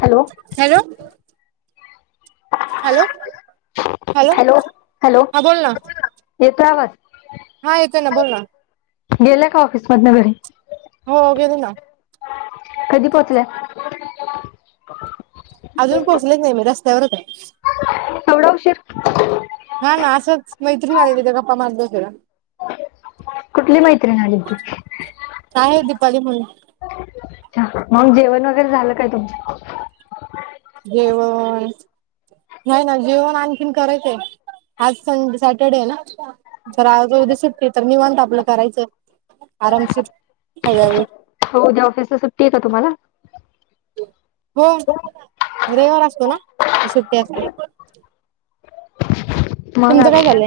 Hello hello. Hello, hello, हा बोल ना. येतो आवाज. हा येतोय ना. बोल ना. गेल्या का ऑफिस मधन घरी? हो गेले ना. कधी पोहोचल्या. अजून पोहोचलेच नाही मी. रसत्यावरचे. एवढा उशीर. हा ना असच मैत्रीन आलेली. गप्पा मारत जरा. कुठली मैत्रीन आली होती. काय दीपाली म्हणून अच्छा, मग जेवण वगैरे झालं काय तुमच. जेवण, नाही ना जेवण आणखीन करायचंय. आज संडे सॅटर्डेय ना. तर आज उद्या सुट्टी. तर निवांत आपलं करायचं. आरामशीर सगळ्या गोष्टी. हो उद्या ऑफिसला सुट्टीय का तुम्हाला? हो रविवार असतो ना. सुट्टी असते. मग आज काय?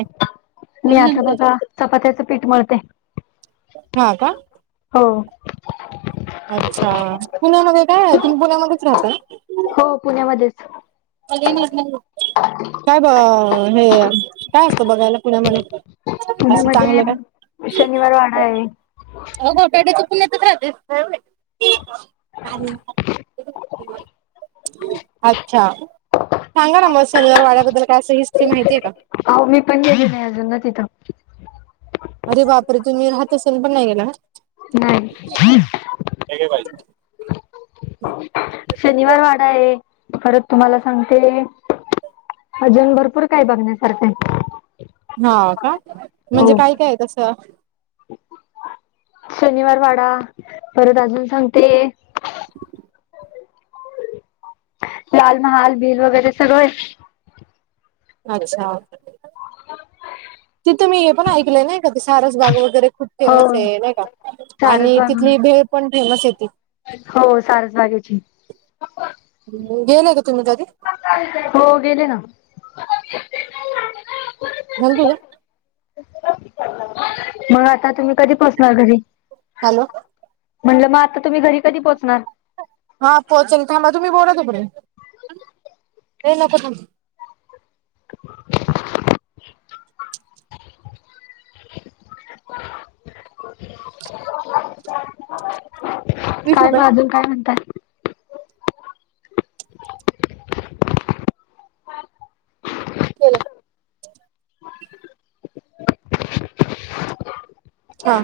मी आता चाललंय बघा, चपात्याचं पीठ मळते. हा का? हो. अच्छा, पुण्यामध्ये काये? तुम्ही पुण्यामध्येच राहता ना. हो पुण्यामध्येच. आज येणार नाहीयेत त्या. [unintelligible] काय ब हे काय असतं बघायला? पुण्यामध्ये. असं चांगलं काय? पुण्यामध्ये शनिवार वाडा आहे पुण्यातच राहते. अच्छा. सांगा ना म. सिल्वररवाड्याद्दल काय असं, हिस्ट्री माहितीय का? अहो मी पण गेली नाही. अजून ना तिथं. अरे बापरे. तुम्ही राहत असुल पण नाही गेला का? नाही. हे घे भाजी. शनिवार वाडाये. परत तुम्हाला सांगते. अजून भरपूर काही बघण्यासारखंय. हा का? म्हणजे काय काये तसं. शनिवार वाडा. परत अजून सांगते. [unintelligible] लाल महाल बिल वगैरे सगळय. अच्छा. [unintelligible] तिथं मी हे पण ऐकलंय नाही का. ते सारस बाग वगैरे खूप हो फेमसे. नाय का? आणि सारसबाग तिथली भेळ पण फेमसे ती. हो सारसबागेची हम्म गेले का तुम्ही कधी? हो गेले ना [unintelligible] झाल तुला [unintelligible] मग आता तुम्ही मग आता कधी पोहोचणार घरी, हॅलो म्हटलं मग आता तुम्ही घरी कधी पोहोचणार? हा पोचलन थांबा तुम्ही बोला तोपर्यंत, नाही नको थांब [inaudible] [inaudible] [unintelligible] वीस काय रुपये मग अजून काय म्हणताय? कडकड [inaudible] केलय. [unintelligible] हा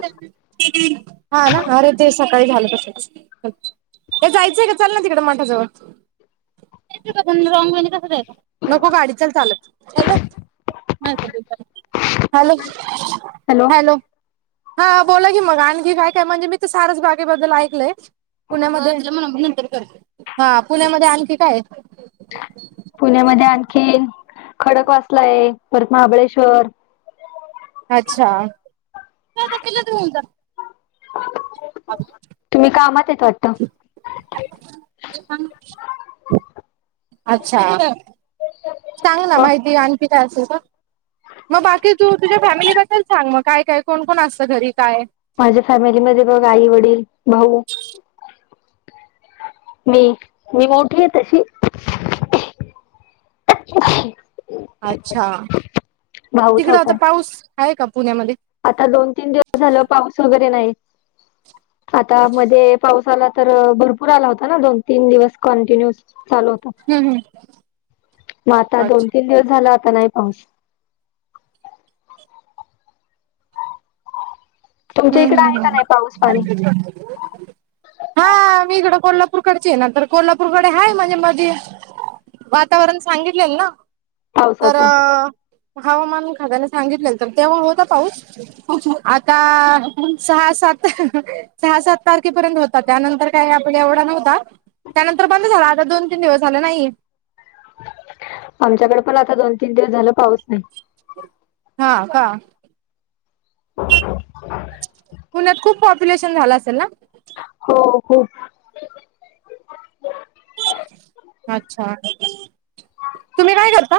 हा ना अरे ते सकाळी झालं तस. हे जायचंय का चाल ना तिकडे माठाजवळ रॉग वे ने कस जायचं नको गाडीचाल चालत. Hello hello hello. हॅलो. हा बोला की मग आणखी काय काय, म्हणजे मी त सारस बागेबद्दल ऐकलंय. पुण्यामध्ये हा पुण्यामध्ये आणखी काय आहे. पुण्यामध्ये आणखी खडक वाचला आहे परत महाबळेश्वर अच्छा. तुम्ही कामात आहेत वाटतं? [unintelligible] अच्छा सांग ना मग माहिती आणखी काय असेल का. मग बाकी तू तुझ्या फॅमिलीबद्दल सांग मग काय काय कोण कोण असतं घरी काय. माझ्या फॅमिलीमध्येध्ये बघ आई वडील भाऊ मी मी मोठी आहे तशी. अ् [inaudible] अच्छा, भाऊ तिकडं छोटा आता आहे पाऊस आहे का पुण्यामध्ये आता दोन तीन दिवस झालं पाऊस वगैरे नाही, आता मध्ये पाऊसा आला. तर भरपूर आला होता ना दोन तीन दिवस कंटिन्यूस चालू होता. हम्म हम्म. मग आता अच्छा. दोन तीन दिवस झाला आता नाही पाऊस. तुमच्या इकडे आहे हम्म का नाही पाऊस हम् पाणी हम् [inaudible] हा मी इकडं कोल्हापूरकडचे आहे, नंतर कोल्हापूरकडे आहेाय म्हणजे मध्ये वातावरण सांगितलेल ना तर पावसाचं? हवामान खात्याने सांगितले तर तेव्हा होता. पाऊस आता सहा सात सहा सात तारखेपर्यंत होता, त्यानंतर काय आपण एवढा नव्हता. त्यानंतर बंद झाला. आता दोन तीन दिवस झाले नाहीे. आमच्याकडे पण आता दोन तीन दिवस झालं पाऊस नाही. हा का. पुण्यात खूप पॉप्युलेशन झाला असेल ना? हो खुप. अच्छा तुम्ही काय करता?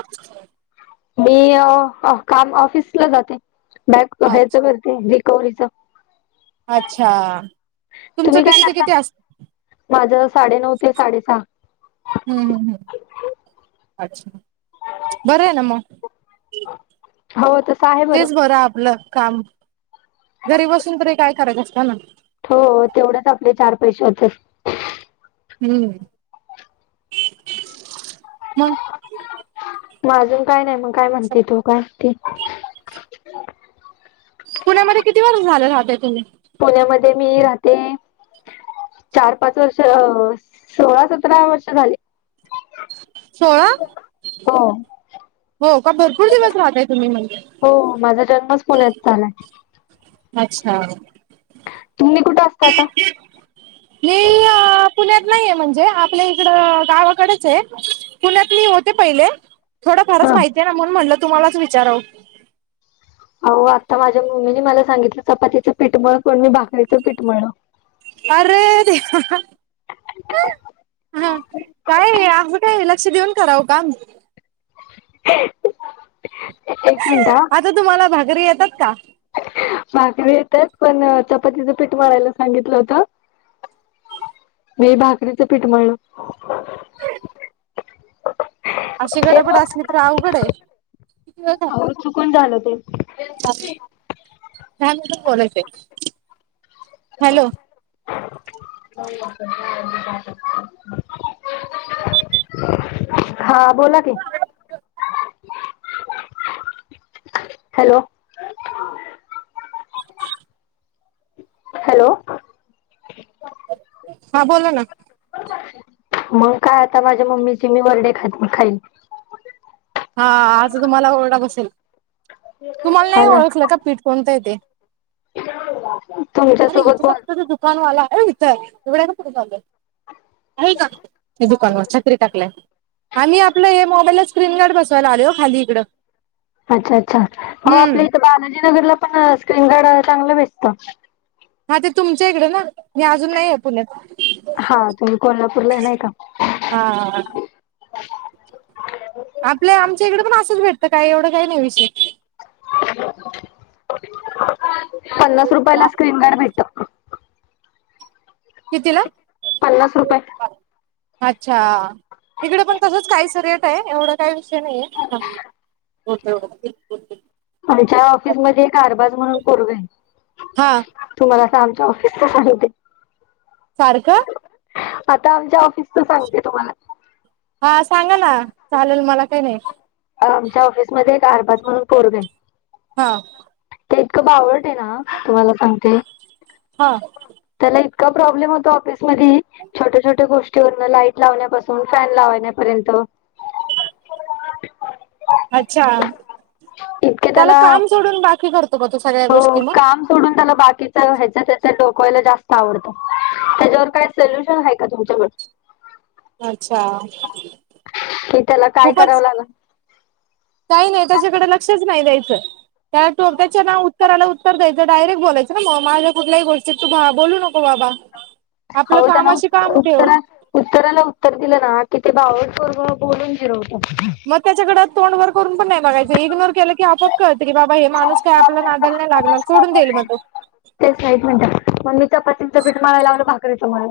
मी काम ऑफिसला जाते, बॅग ह्याच अच्छा करते बिकॉम च अच्छा तुमचं किती ते किती असत. माझ साडेनऊ ते साडेसहा. हम्म-हम्म, [inaudible] हम् अच्छा बरं आहे ना मग हो तस आहे. तेच बरं आपलं काम घरी बसून तरी काय करक असत ना हो तेवढंच आपले चार पैसे होत. हम्म [unintelligible] मग मग अजून काय नाही मग काय म्हणते, तो काय ते. पुण्यामध्ये किती वर्ष झाले राहत तुम्ही, पुण्यामध्ये मी राहते चार पाच वर्ष अ सोळा सतरा वर्ष झाले. सोळा, हो [inaudible] हो का भरपूर दिवस राहताय तुम्ही म्हणजे. हो माझा जन्मच पुण्यात चालाय अच्छा [inaudible] तुमही कुठे असत आता? मी अ पुण्यात नाहीये म्हणजे, आपल्या इकडं गावाकडेच आहे पुण्यात मी होते पहिले थोडं फारच हा माहितीय ना म्हणून म्हटलं तुम्हालाच विचारवं. होह आता माझ्या मम्मीनी मला सांगितलं चपातीचं पीठमळ कोण मी भाकरीचं पीठ म्हळ अरे दे, [unintelligible] हा, काय आ काय लक्ष देऊन करावं का एक मिनटा आता तुम्हाला भाघरी येतात का? भाकरी येतात पण चपातीचं पीठ मारायला सांगितलं होत [inaudible] मी भाकरीचं पीठ म्हळलं, [inaudible] अशी हे गडबड असली मग तर अवघड आहे. अहो चुकून झालं ते. [unintelligible] [unintelligible] हॅलो [unintelligible] [unintelligible] हा, बोला की हॅलो, हॅलो, [inaudible] हा बोला ना. मग काय आता माझ्या मम्मीची मी वर्डे खात खाईल हा आता तुम्हाला ओरखा बसेल [inaudible] तुम्हाला हा नाही ना ओळखलं का पीठ कोणत य तेे [inaudible] अरे तुमच्यासोबत बोल इथचगत त दुकानवाला आहे इथं तेवढ्या ना कुठे झालं का दुकानवर छत्री टाकलाय आम्ही आपलं मोबाईल ला स्क्रीन गार्ड बस यला आले हो खाली इकं, अच्छा अच्छा अ आपल्या इथं बालाजीनगरला पण स्क्रीन गार्ड चांगलं भेसतं हा ते तुमच्या इकडे ना मी अजून नाही आहे पुण्यात हा तुम्ही कोल्हापूरला आहे नाही का [inaudible] हा, आपल्या आमच्या इकडे पण असंच भेटतं काय एवढं काही नाही विषय [unintelligible] पन्नास रुपया ला स्क्रीन गार्ड भेट किती ल [unintelligible] पन्नास रुपये, [inaudible] अच्छा इकडे पण तसच कायस रेट आहे एवढ काय विषय नाहीये ओके के बिकुल आमच्या ऑफिसमध्येध्ये एक कारबाज म्हणून पुरवे. हा, तुम्हाला अस आमच्या ऑफिसवते सारखं, आता आमच्या ऑफिसच सांगते तुम्हाला हा सांगा ना चालेल मला काही नाही आमच्या ऑफिसमध्येध्ये एक आर पाच म्हणून कोरगे-' हा ते इतकं बा आवडट आहे ना तुम्हाला सांगते. हा त्याला इतका प्रॉब्लेम होता ऑफिसमध्येध छोट्या छोट्या गोष्टीवरन लाईट लावण्यापासून फॅन लावण्यापर्यंत अच्छा त्याला काम सोडून बाकी करतो ब तू सगळ्या हो गोष्टी मग काम सोडून त्याला बाकीच ह्याच त्या डोकवायला जास्त आवडतं त्याच्यावर काय सोल्युशन आहे का तुमच्याकड. अच्छा कि त्याला काय करावं खूपच लाग काही नाही त्याच्याकडे लक्षच नाही द्यायचं. त्यालाो त्याच्या ना उत्तराला उत्तर द्यायच डयरेट बोलायचं ना मग माझ्या कुठल्याही गोष्टीत तू बोलू नको बाबा हो आपलं त्यां कामाशी काम ठेव नातना उत्तराला उत्तर दिलं ना कि ते बावळटपोरगबोलून जिरोत मग त्याच्याकडें तोंड वर करून पण नाही मागायच इग्नोर केलं की आपाप कळं की बाबा हे माणू काय आपला नादल नाही लागला सोडून देईल मग तो ते साई मिनटात मग मीच्या पतीचं पीठ मला लावलं भाकर येतं मला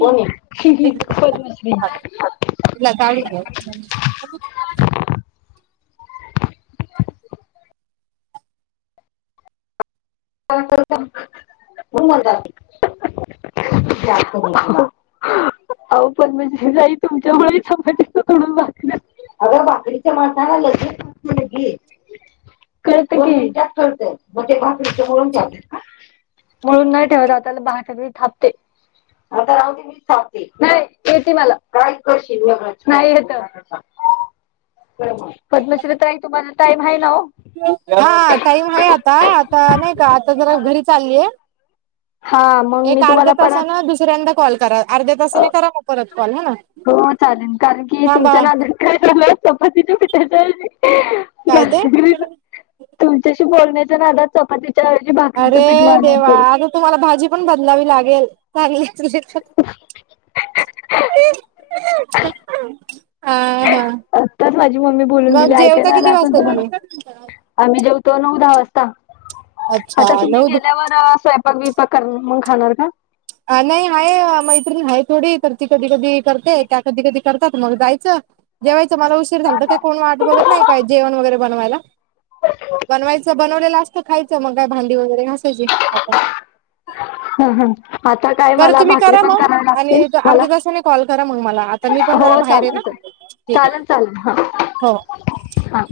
कोणी मली चाल [unintelligible] होत [unintelligible] [inaudible] अहो पण मी ते आहे तुमच्यामुळे चपातीचं सोडून भाकऱ्या अगर बाकरीचे माारता ना लगे कळत कि कोन विचार करतय मग ते भाकरी चमळन जाते का. मळुन नाही टेवत मि भाकर मी थापते आता राहुदे. नाही येते मला का क नाही येत. पद्मश्रीताई तुम्हाला टाइम आहे नावो हा टाइम आहे आता आता नाही का आता जरा घरी चाललीय हा मग एक मी अर्ध्या तुम्हाला परत तासान दुसऱ्यांदा कॉल करा अर्ध्या अ, तासाने करा मग परत कॉल ह ना हो चालेल कारण की थांबा तुमच्या नादत काय झालं चपाती पिटायचं काय ते तुमच्याशी बोलण्याच्या नाद चपातीच्या वजी भाकरीचं पीठ अरे मळल देवा गेलं. आता तुम्हाला भाजी पण बदलावी लागेल चांग अह हा आत्ताच माझी मम्मी बोलून गेली मग जेवता ऐकायला आला किती असे ना वाजता तुम्हाला. तुम्ही आम्ही जेवतो नऊ दहा वाजता अच्छा आता तुम्ही नऊ गेल्यावर स्वयंपाक वि पक कर मग खाणार का नाही आहे मैत्रिणी आहे थोडी तर ती कधी कधी करते त्या कधी कधी करतात मग जायचं जेवायचं मला उशीर झालत काय कोण वाट बघत नाही का जेवण वगैरे बनवायला. बनवायचं बनवलेलं असतं खायचं मग काय भांडी वगैरे घासायची आपण हम हम आता काय बरं मला तुम्ही भाकरी करा पण मग करावी आणि लागतील मला अर्ध्या तासाने कॉल करा मग मला आता मी पण जरा हो बाहेर आहे ना चालत. ठीक आहे चालेल चालेल हो हा हा